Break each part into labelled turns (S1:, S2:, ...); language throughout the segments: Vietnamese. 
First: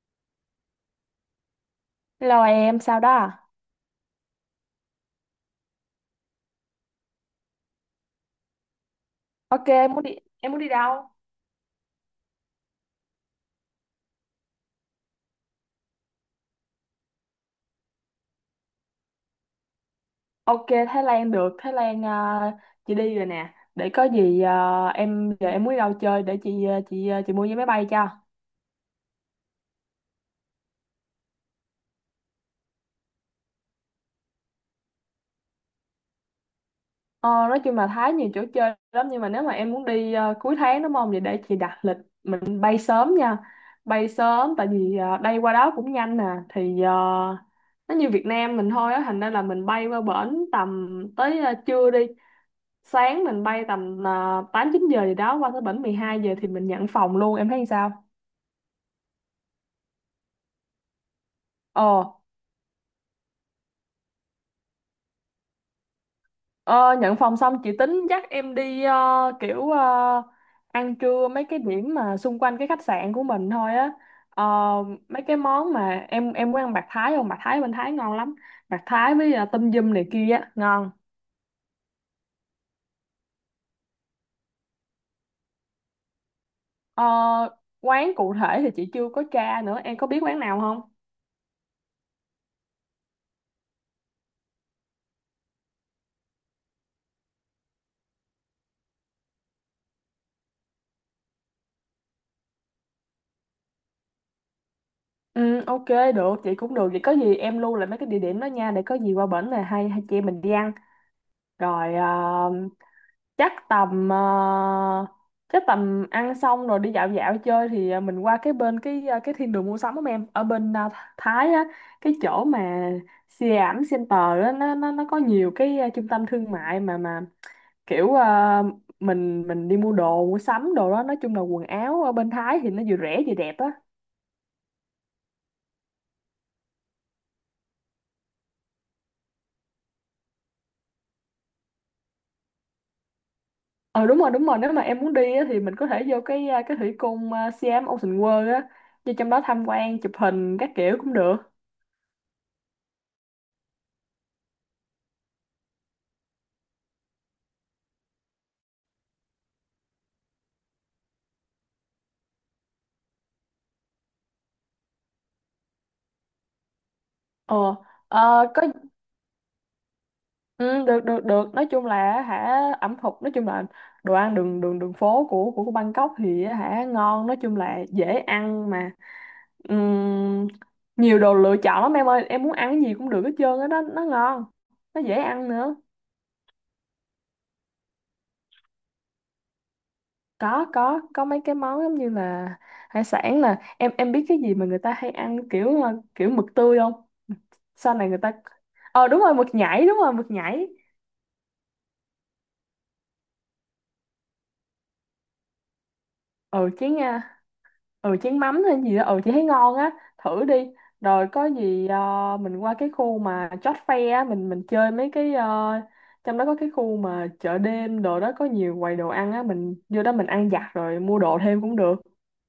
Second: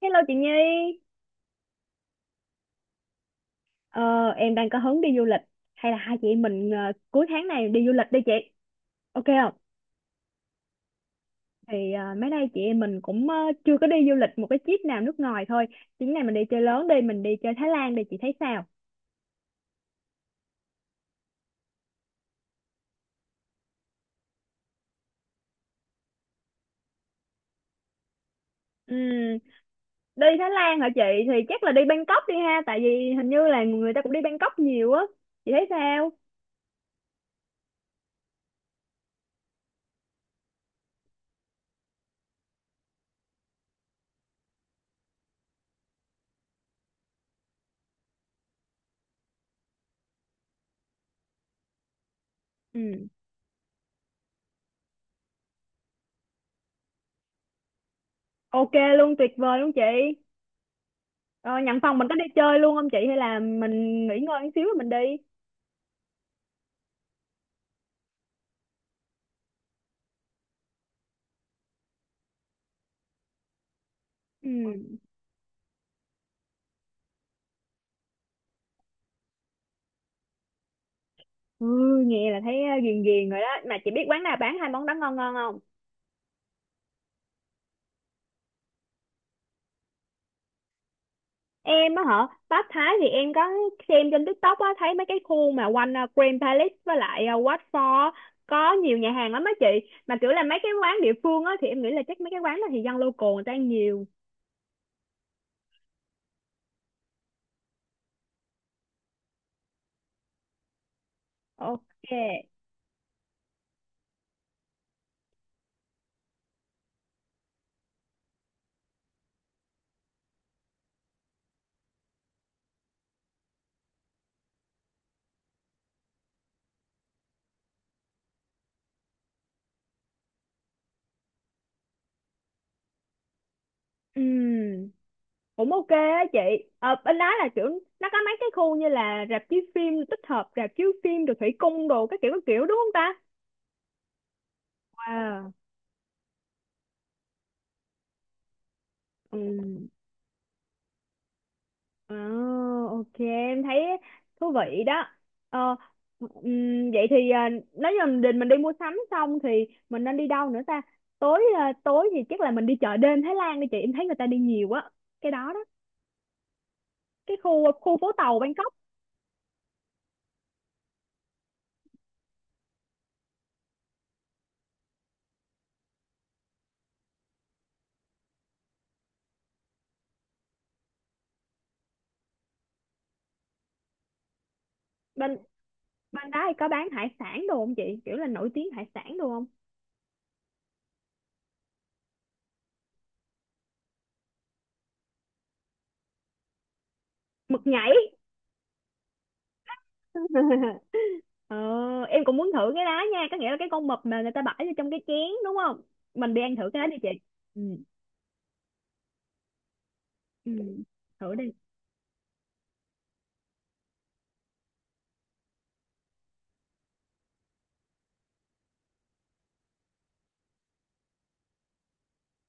S1: Hello chị Nhi,
S2: Hello em, sao đó à?
S1: ờ, em đang có hứng đi du lịch hay là hai chị em mình cuối tháng này đi du lịch đi chị, ok không?
S2: Ok, em muốn đi đâu?
S1: Thì mấy nay chị em mình cũng chưa có đi du lịch một cái trip nào nước ngoài thôi, chuyến này mình đi chơi lớn đi, mình đi chơi Thái Lan đi chị thấy sao?
S2: Ok, Thái Lan được, Thái Lan, chị đi rồi nè. Để có gì, em giờ em muốn đi đâu chơi để chị mua vé máy bay cho.
S1: Ừm, đi Thái Lan hả chị? Thì chắc là đi Bangkok đi ha, tại vì hình như là người ta cũng đi Bangkok nhiều á, chị thấy sao?
S2: Ờ, nói chung là Thái nhiều chỗ chơi lắm, nhưng mà nếu mà em muốn đi, cuối tháng, đúng không? Vậy để chị đặt lịch mình bay sớm nha. Bay sớm tại vì, đây qua đó cũng nhanh nè. Thì, nó như Việt Nam mình thôi á, thành ra là mình bay qua bển tầm tới, trưa đi.
S1: Ừm,
S2: Sáng mình bay tầm, 8 9 giờ gì đó, qua tới bển 12 giờ thì mình nhận phòng luôn, em thấy sao?
S1: ok luôn, tuyệt vời luôn chị. Ờ, nhận phòng
S2: Ờ,
S1: mình có đi chơi luôn không chị hay là mình nghỉ ngơi một xíu rồi mình đi?
S2: ờ nhận phòng xong chị tính dắt em đi, kiểu, ăn trưa mấy cái điểm mà xung quanh cái khách sạn của mình thôi á. Ờ,
S1: Ừ.
S2: mấy cái món mà em muốn ăn bạc Thái không? Bạc Thái bên Thái ngon lắm. Bạc Thái với, tâm dum này kia á, ngon.
S1: Ừ, nghe là thấy ghiền ghiền rồi đó mà chị biết quán nào bán hai món đó ngon ngon không?
S2: Ờ, quán cụ thể thì chị chưa có tra nữa, em có biết quán nào không?
S1: Em á hả? Pháp Thái thì em có xem trên TikTok á, thấy mấy cái khu mà quanh Grand Palace với lại Wat Phó có nhiều nhà hàng lắm á chị, mà kiểu là mấy cái quán địa phương á thì em nghĩ là chắc mấy cái quán đó thì dân local người ta ăn nhiều.
S2: Ừ, ok, được, chị cũng được. Vậy có gì em lưu lại mấy cái địa điểm đó nha, để có gì qua bển này hai hai chị em mình đi ăn. Rồi,
S1: Ok.
S2: chắc tầm ờ, chắc tầm ăn xong rồi đi dạo dạo chơi thì, mình qua cái bên cái, cái thiên đường mua sắm của em ở bên, Thái á, cái chỗ mà Siam Center á. Nó có nhiều cái, trung tâm thương mại mà, kiểu, mình đi mua đồ mua sắm đồ đó. Nói chung là quần áo ở bên Thái thì nó vừa rẻ vừa đẹp á.
S1: Ừm, cũng ok á chị. Ờ, bên đó là kiểu nó có mấy cái khu như là rạp chiếu phim, tích hợp rạp chiếu phim rồi thủy cung đồ các kiểu đúng không ta?
S2: Ờ Đúng rồi, đúng rồi, nếu mà em muốn đi á,
S1: Wow.
S2: thì mình có thể vô cái thủy cung, Siam Ocean World á, vô trong
S1: Ừ.
S2: đó tham quan chụp hình các kiểu cũng được.
S1: À, ok, em thấy thú vị đó. Ờ, vậy thì à, nếu như mình định mình đi mua sắm xong thì mình nên đi đâu nữa ta? Tối à, tối thì chắc là mình đi chợ đêm Thái Lan đi chị, em thấy người ta đi nhiều quá cái đó đó, cái
S2: ờ
S1: khu khu phố tàu
S2: ờ, có.
S1: Bangkok.
S2: Ừ, được, được, được. Nói chung là, ẩm thực, nói chung là đồ ăn đường đường đường phố của Bangkok thì á, ngon, nói chung là dễ ăn mà. Ừm, nhiều đồ lựa chọn lắm em ơi, em muốn ăn cái gì cũng được hết trơn á, đó nó ngon, nó dễ
S1: bên
S2: ăn nữa.
S1: bên đó thì có bán hải sản đồ không chị, kiểu là nổi tiếng hải sản đồ không?
S2: Có mấy cái món giống như là hải sản. Là em biết cái gì mà người ta hay ăn kiểu, kiểu mực tươi không?
S1: Mực nhảy.
S2: Sau này người ta đúng rồi, mực nhảy, đúng rồi, mực nhảy.
S1: ờ, em cũng muốn thử cái đó nha, có nghĩa là cái con mực mà người ta bỏ vô trong cái chén đúng không? Mình đi ăn thử
S2: Ừ,
S1: cái đó
S2: chén,
S1: đi chị. Ừ,
S2: ừ, chén mắm hay gì đó, ừ, chị thấy ngon á, thử
S1: ừ.
S2: đi. Rồi
S1: Thử
S2: có
S1: đi.
S2: gì, mình qua cái khu mà chót Fair á, mình chơi mấy cái, trong đó có cái khu mà chợ đêm đồ đó, có nhiều quầy đồ ăn á, mình vô đó mình ăn vặt rồi mua đồ thêm cũng được.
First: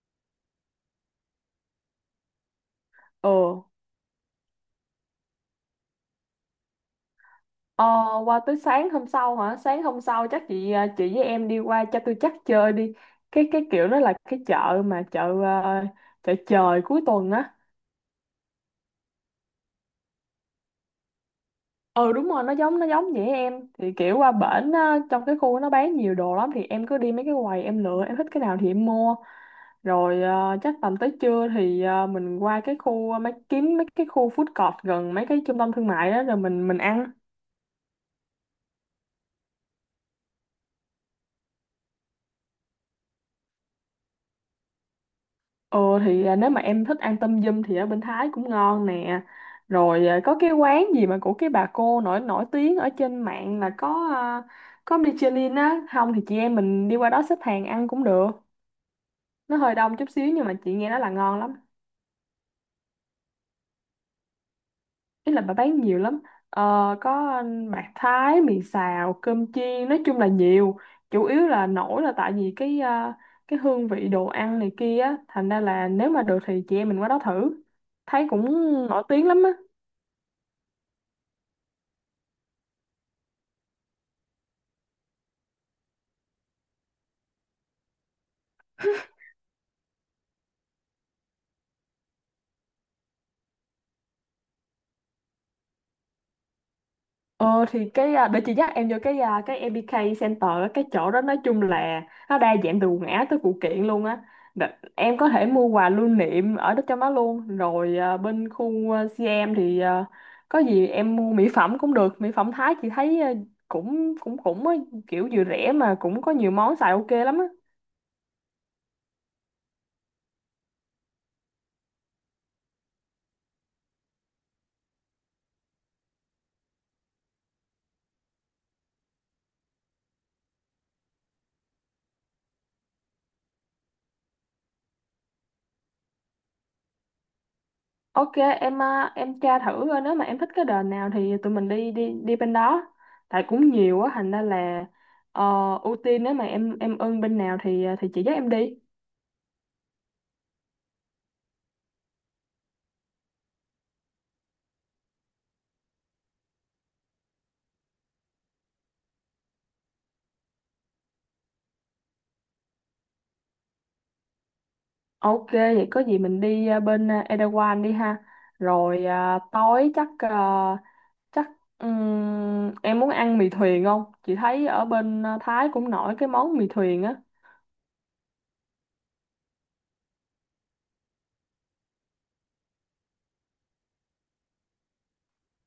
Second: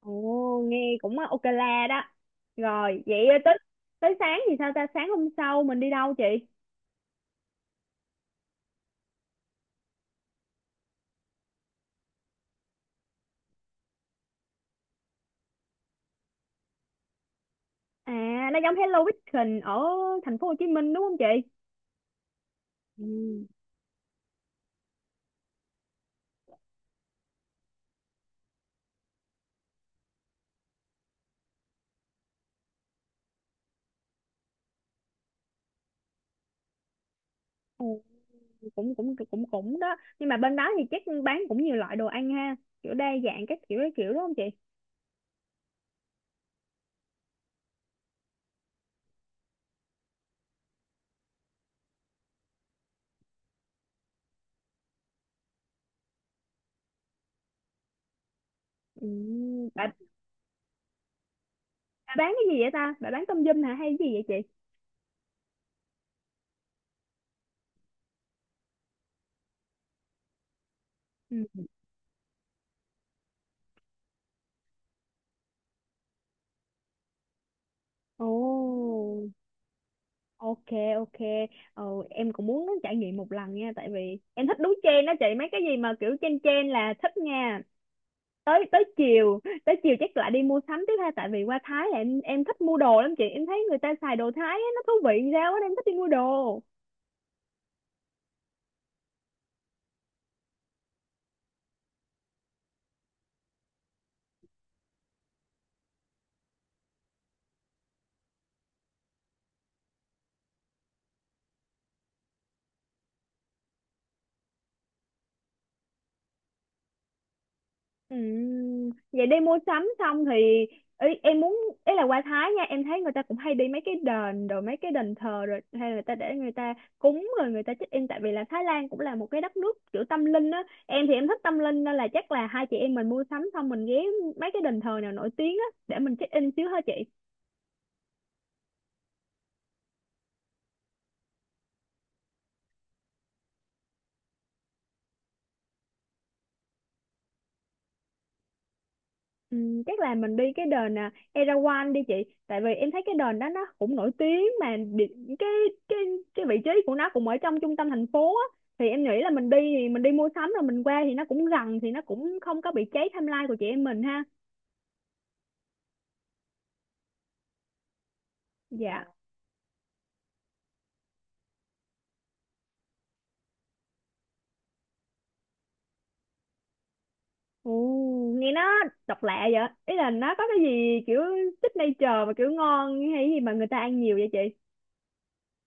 S1: Ồ, nghe cũng ok la đó. Rồi, vậy tới
S2: Ừ.
S1: tới sáng thì sao ta? Sáng hôm sau mình đi đâu chị?
S2: Ờ, qua tới sáng hôm sau hả? Sáng hôm sau chắc chị với em đi qua cho tôi chắc chơi đi. Cái kiểu nó là cái chợ mà, chợ trời cuối tuần á.
S1: À, nó giống Hello Weekend ở thành phố Hồ Chí Minh đúng không chị?
S2: Ừ, đúng rồi, nó giống vậy
S1: Ừ.
S2: em. Thì kiểu qua bển á, trong cái khu nó bán nhiều đồ lắm, thì em cứ đi mấy cái quầy em lựa, em thích cái nào thì em mua. Rồi, chắc tầm tới trưa thì, mình qua cái khu, ờ, mấy kiếm mấy cái khu food court gần mấy cái trung tâm thương mại đó rồi mình ăn.
S1: Ồ, cũng cũng cũng cũng đó. Nhưng mà bên đó thì chắc bán cũng nhiều loại đồ ăn ha, kiểu đa dạng các kiểu đúng không chị?
S2: Ồ thì, nếu mà em thích ăn tâm dâm thì ở bên Thái cũng ngon nè. Rồi, có cái quán gì mà của cái bà cô nổi nổi tiếng ở trên mạng, là có, Michelin á, không thì chị em mình đi qua đó xếp hàng ăn cũng được.
S1: Ừ,
S2: Nó hơi
S1: bà,
S2: đông chút xíu nhưng mà chị nghe nói là ngon lắm.
S1: bà bán cái gì vậy ta? Bà bán tôm yum hả hay cái gì vậy chị?
S2: Ý là bà bán nhiều lắm. Ờ, có bạc Thái, mì xào, cơm chiên, nói chung là nhiều. Chủ yếu
S1: Ừ.
S2: là nổi là tại vì cái hương vị đồ ăn này kia á, thành ra là nếu mà được thì chị em mình qua đó thử. Thấy
S1: Ồ.
S2: cũng nổi tiếng lắm á.
S1: Ok, ok, ờ, em cũng muốn trải nghiệm một lần nha, tại vì em thích đúng trend đó chị, mấy cái gì mà kiểu trend trend là thích nha. Tới tới chiều, tới chiều chắc lại đi mua sắm tiếp ha, tại vì qua Thái là em thích mua đồ lắm chị, em thấy người ta xài đồ Thái á, nó thú vị sao á nên em thích đi mua đồ.
S2: Để chị dắt em vô cái MBK Center á. Cái chỗ đó nói chung là nó đa dạng từ quần áo tới phụ kiện luôn á. Đ- em có thể mua quà lưu niệm ở đó, trong đó luôn. Rồi, bên khu, CM thì, có gì em mua mỹ phẩm cũng được. Mỹ phẩm Thái chị thấy, à, cũng cũng cũng á, kiểu vừa rẻ mà cũng có nhiều món xài ok lắm á.
S1: Vậy đi mua sắm xong thì ý, em muốn ý là qua Thái nha, em thấy người ta cũng hay đi mấy cái đền rồi mấy cái đền thờ rồi hay là người ta để người ta cúng rồi người ta check in, tại vì là Thái Lan cũng là một cái đất nước kiểu tâm linh á, em thì em thích tâm linh nên là chắc là hai chị em mình mua sắm xong mình ghé mấy cái đền thờ nào nổi tiếng á để mình check in xíu hả chị?
S2: Ok em, tra thử coi nếu mà em thích cái đền nào thì tụi mình đi đi đi bên đó. Tại cũng nhiều á, thành ra là, ờ, ưu tiên nếu mà em ưng bên nào thì, chị dắt em đi.
S1: Ừ, chắc là mình đi cái đền Erawan đi chị, tại vì em thấy cái đền đó nó cũng nổi tiếng mà cái cái cái vị trí của nó cũng ở trong trung tâm thành phố á, thì em nghĩ là mình đi thì mình đi mua sắm rồi mình qua thì nó cũng gần thì nó cũng không có bị cháy timeline của chị em mình ha.
S2: Ok, vậy có gì mình đi, Erawan đi ha.
S1: Dạ.
S2: Rồi, tối chắc à, chắc em muốn ăn mì thuyền không? Chị thấy ở bên, Thái cũng nổi cái món mì thuyền á.
S1: Ồ, nghe nó độc lạ vậy, ý là nó có cái gì kiểu signature mà kiểu ngon hay gì mà người ta ăn nhiều vậy chị?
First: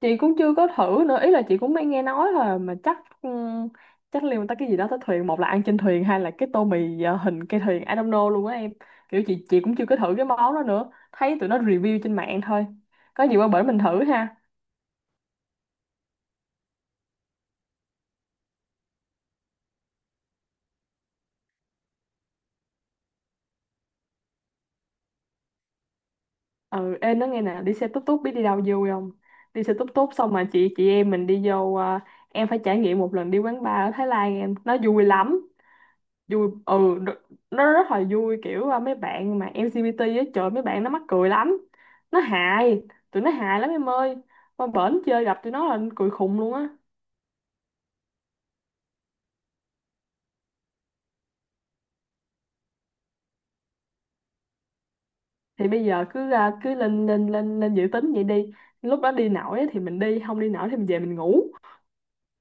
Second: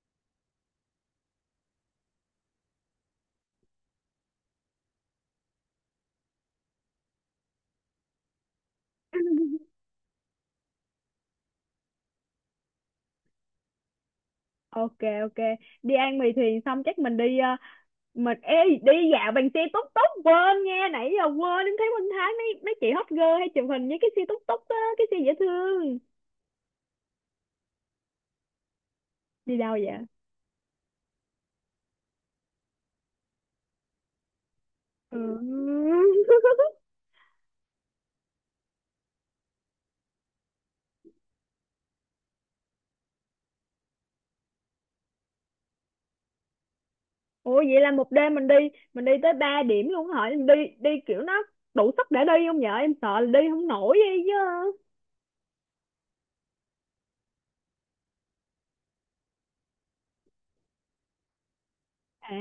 S2: Chị cũng chưa có thử nữa, ý là chị cũng mới nghe nói thôi, mà chắc ừm, chắc liên quan tới cái gì đó tới thuyền, một là ăn trên thuyền hay là cái tô mì, hình cây thuyền, I don't know luôn á em. Kiểu chị cũng chưa có thử cái món đó nữa, thấy tụi nó review trên mạng thôi. Có gì qua bển mình thử ha.
S1: Ok, ok, đi ăn mì thuyền xong chắc mình đi dạo bằng xe túc túc, quên nha, nãy giờ quên, em thấy Minh Thái mấy mấy chị hot girl hay chụp hình với cái xe túc túc á, cái xe dễ thương.
S2: Ừ, em nói nghe nè, đi xe tút tút biết đi đâu vui không?
S1: Đi
S2: Đi
S1: đâu
S2: xe tút
S1: vậy?
S2: tút xong mà chị em mình đi vô, em phải trải nghiệm một lần đi quán bar ở Thái Lan em, nó vui
S1: Ừ.
S2: lắm. Vui, ừ, nó rất là vui, kiểu, mấy bạn mà LGBT á, trời, mấy bạn nó mắc cười lắm, nó hài, tụi nó hài lắm em ơi, qua bển chơi gặp tụi nó là cười khùng luôn á.
S1: Ủa vậy là một đêm mình đi tới ba điểm luôn hả em, đi đi kiểu nó đủ sức để đi không vậy, em sợ là đi không nổi vậy chứ.
S2: Thì bây giờ cứ, à, cứ lên lên lên lên dự tính vậy đi, lúc đó đi nổi á thì mình đi, không đi nổi thì mình về mình ngủ.
S1: À,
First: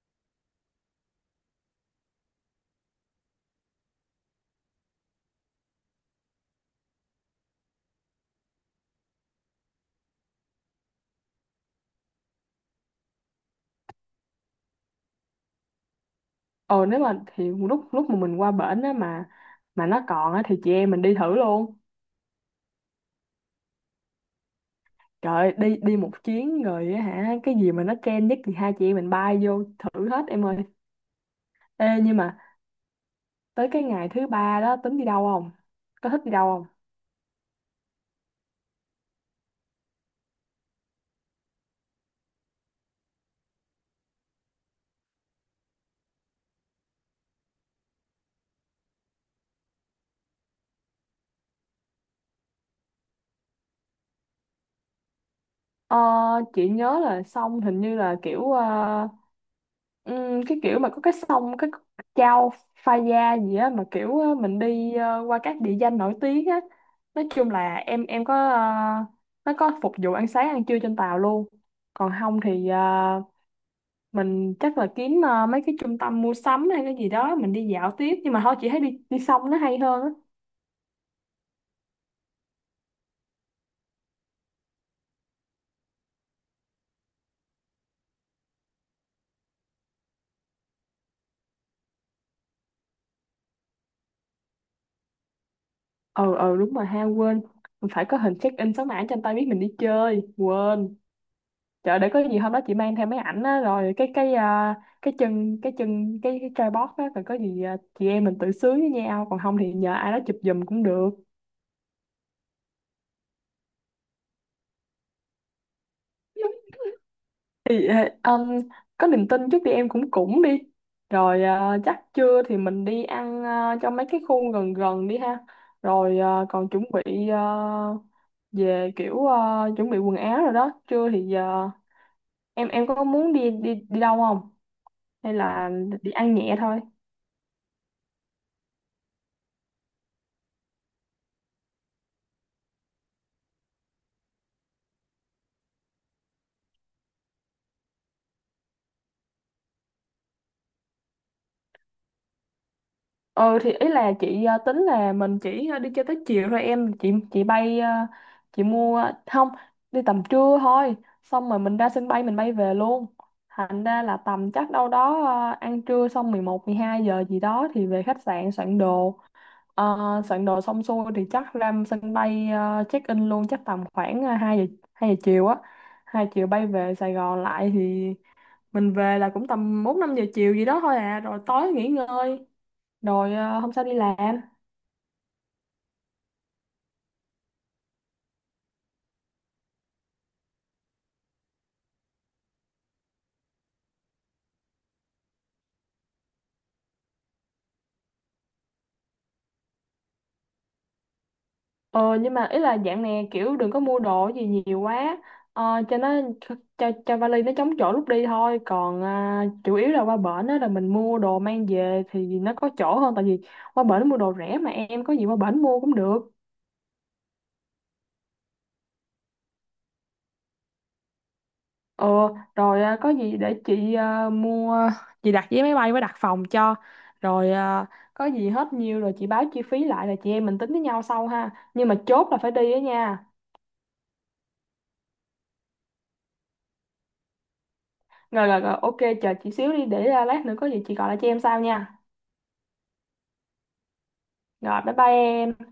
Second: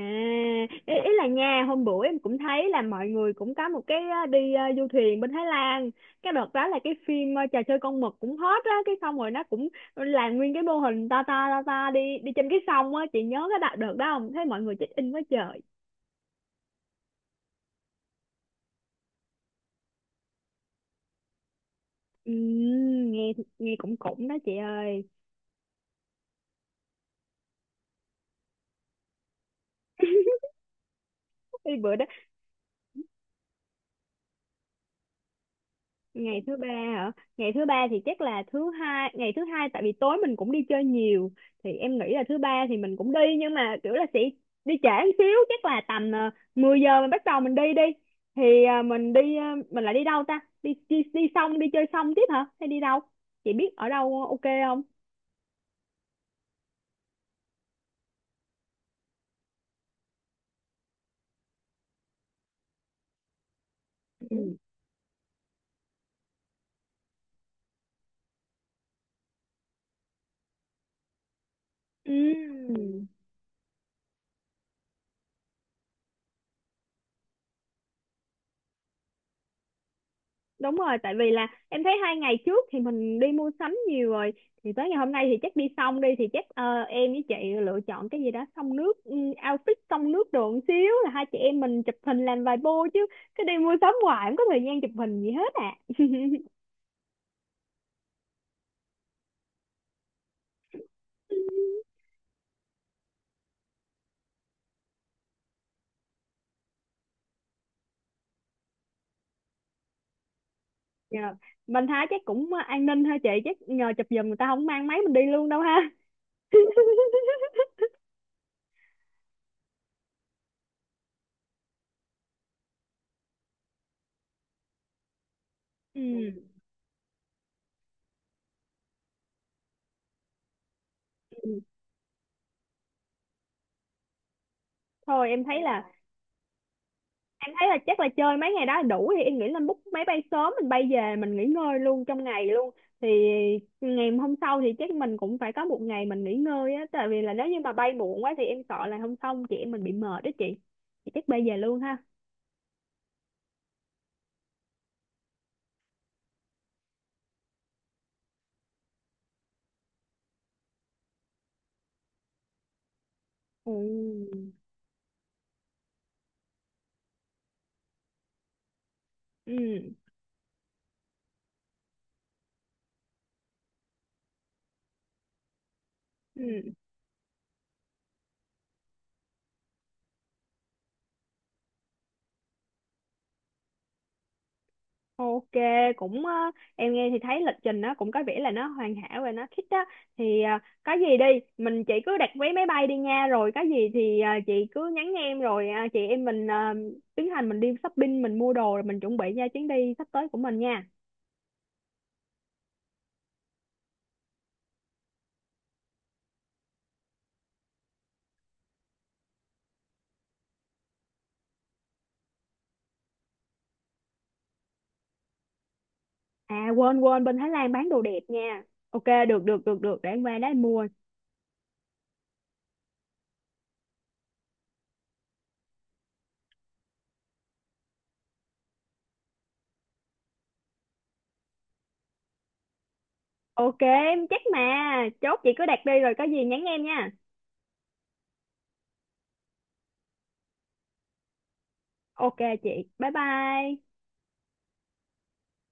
S1: ý, ý là nha, hôm bữa em cũng thấy là mọi người cũng có một cái đi du thuyền bên Thái Lan. Cái đợt đó là cái phim trò chơi con mực cũng hot á, cái xong rồi nó cũng làm nguyên cái mô hình to đi đi trên cái sông á, chị nhớ cái đợt đợt đó không? Thấy mọi người check in quá trời.
S2: Ờ Nếu mà thì lúc lúc mà mình qua bển á, mà nó còn á thì chị em mình đi thử luôn.
S1: Nghe nghe cũng cũng đó chị ơi.
S2: Trời ơi, đi đi một chuyến rồi á hả, cái gì mà nó trend nhất thì hai chị em mình bay vô thử hết em ơi.
S1: Cái bữa
S2: Ê,
S1: đó.
S2: nhưng mà tới cái ngày thứ ba đó tính đi đâu không, có thích đi
S1: Ngày
S2: đâu
S1: thứ
S2: không?
S1: ba hả? Ngày thứ ba thì chắc là thứ hai, ngày thứ hai tại vì tối mình cũng đi chơi nhiều, thì em nghĩ là thứ ba thì mình cũng đi nhưng mà kiểu là sẽ đi trễ một xíu, chắc là tầm 10 giờ mình bắt đầu mình đi đi thì mình đi mình lại đi đâu ta, đi đi đi xong đi chơi xong tiếp hả hay đi đâu chị biết ở đâu ok không?
S2: ờ, chị nhớ là xong hình như là kiểu, cái kiểu mà có cái sông, cái Chao Phraya gì á, mà kiểu,
S1: Ừ.
S2: mình đi, qua các địa danh nổi tiếng á. Nói chung là em có, nó có phục vụ ăn sáng ăn trưa trên tàu luôn, còn không thì,
S1: Ừm.
S2: mình chắc là kiếm, mấy cái trung tâm mua sắm hay cái gì đó mình đi dạo tiếp, nhưng mà thôi chị thấy đi đi sông nó hay hơn á.
S1: Đúng rồi, tại vì là em thấy hai ngày trước thì mình đi mua sắm nhiều rồi, thì tới ngày hôm nay thì chắc đi xong đi thì chắc em với chị lựa chọn cái gì đó xông nước, ừ, outfit xông nước đồ một xíu là hai chị em mình chụp hình làm vài bô chứ cứ đi mua sắm hoài không có thời gian chụp hình gì hết à.
S2: Ừ, ừ, đúng rồi ha, quên. Mình phải có hình check in số mã cho anh ta biết mình đi chơi, quên. Trời, để có gì hôm đó chị mang theo mấy ảnh á, rồi cái chân cái chân cái tripod á, rồi có gì, chị em mình tự sướng với nhau, còn không thì nhờ ai đó chụp giùm cũng được.
S1: Nhờ. Mình thấy chắc cũng an ninh ha chị, chắc nhờ chụp giùm, người ta không mang máy mình đi luôn đâu ha.
S2: Thì, ờ, um, có niềm tin trước đi em, cũng cũng đi. Rồi, chắc trưa thì mình đi ăn, trong mấy cái khu gần gần đi ha. Rồi,
S1: Ừ.
S2: ờ, còn chuẩn bị ờ, về kiểu ờ, chuẩn bị quần áo rồi đó, trưa thì
S1: Ừ.
S2: giờ em có muốn đi đi đi đâu không,
S1: Thôi
S2: hay
S1: em thấy
S2: là
S1: là
S2: đi ăn nhẹ thôi?
S1: em thấy là chắc là chơi mấy ngày đó đủ, thì em nghĩ là book máy bay sớm mình bay về mình nghỉ ngơi luôn trong ngày luôn, thì ngày hôm sau thì chắc mình cũng phải có một ngày mình nghỉ ngơi á, tại vì là nếu như mà bay muộn quá thì em sợ là hôm sau chị em mình bị mệt đó chị, thì chắc bay về luôn ha.
S2: Ừ, thì ý là chị, tính là mình chỉ, đi chơi tới chiều thôi em. Chị bay, không, đi tầm trưa thôi, xong rồi mình ra sân bay mình bay về luôn,
S1: Ừ.
S2: thành ra là tầm chắc đâu đó, ăn trưa xong 11 12 giờ gì đó thì về khách sạn soạn đồ.
S1: Ừ.
S2: Ờ, soạn đồ xong xuôi thì chắc ra sân bay, check in luôn chắc tầm khoảng, 2 giờ chiều á, 2 chiều bay
S1: Ừ.
S2: về Sài Gòn lại, thì mình về là cũng tầm 4 5 giờ chiều gì đó thôi à, rồi tối nghỉ ngơi rồi, hôm sau đi làm.
S1: Ok, cũng em nghe thì thấy lịch trình nó cũng có vẻ là nó hoàn hảo và nó thích á, thì có gì đi chị cứ đặt vé máy bay đi nha, rồi có gì thì chị cứ nhắn em rồi chị em mình tiến hành mình đi shopping mình mua đồ rồi mình chuẩn bị nha chuyến đi sắp tới của mình nha.
S2: Ờ nhưng mà ý là dạng này kiểu đừng có mua đồ gì nhiều quá, cho nó, cho vali nó chống chỗ lúc đi thôi, còn, chủ yếu là qua bển á là mình mua đồ mang về thì nó có chỗ hơn, tại vì qua bển mua đồ rẻ mà em, có gì qua bển mua cũng được.
S1: À, quên quên bên Thái Lan bán đồ đẹp nha. Ok, được được được được để em qua đó em mua.
S2: Ờ, rồi, có gì để chị, à, mua chị đặt vé máy bay với đặt phòng cho. Rồi, có gì hết nhiêu rồi chị báo chi phí lại, là chị em mình tính với nhau sau ha, nhưng mà chốt là phải đi á nha.
S1: Ok em chắc mà, chốt chị cứ đặt đi rồi có gì nhắn em nha.
S2: Rồi, rồi, rồi, ok. Chờ chị xíu đi, để, lát nữa có gì chị gọi lại cho em sau nha.
S1: Ok chị, bye bye.
S2: Rồi, bye bye em.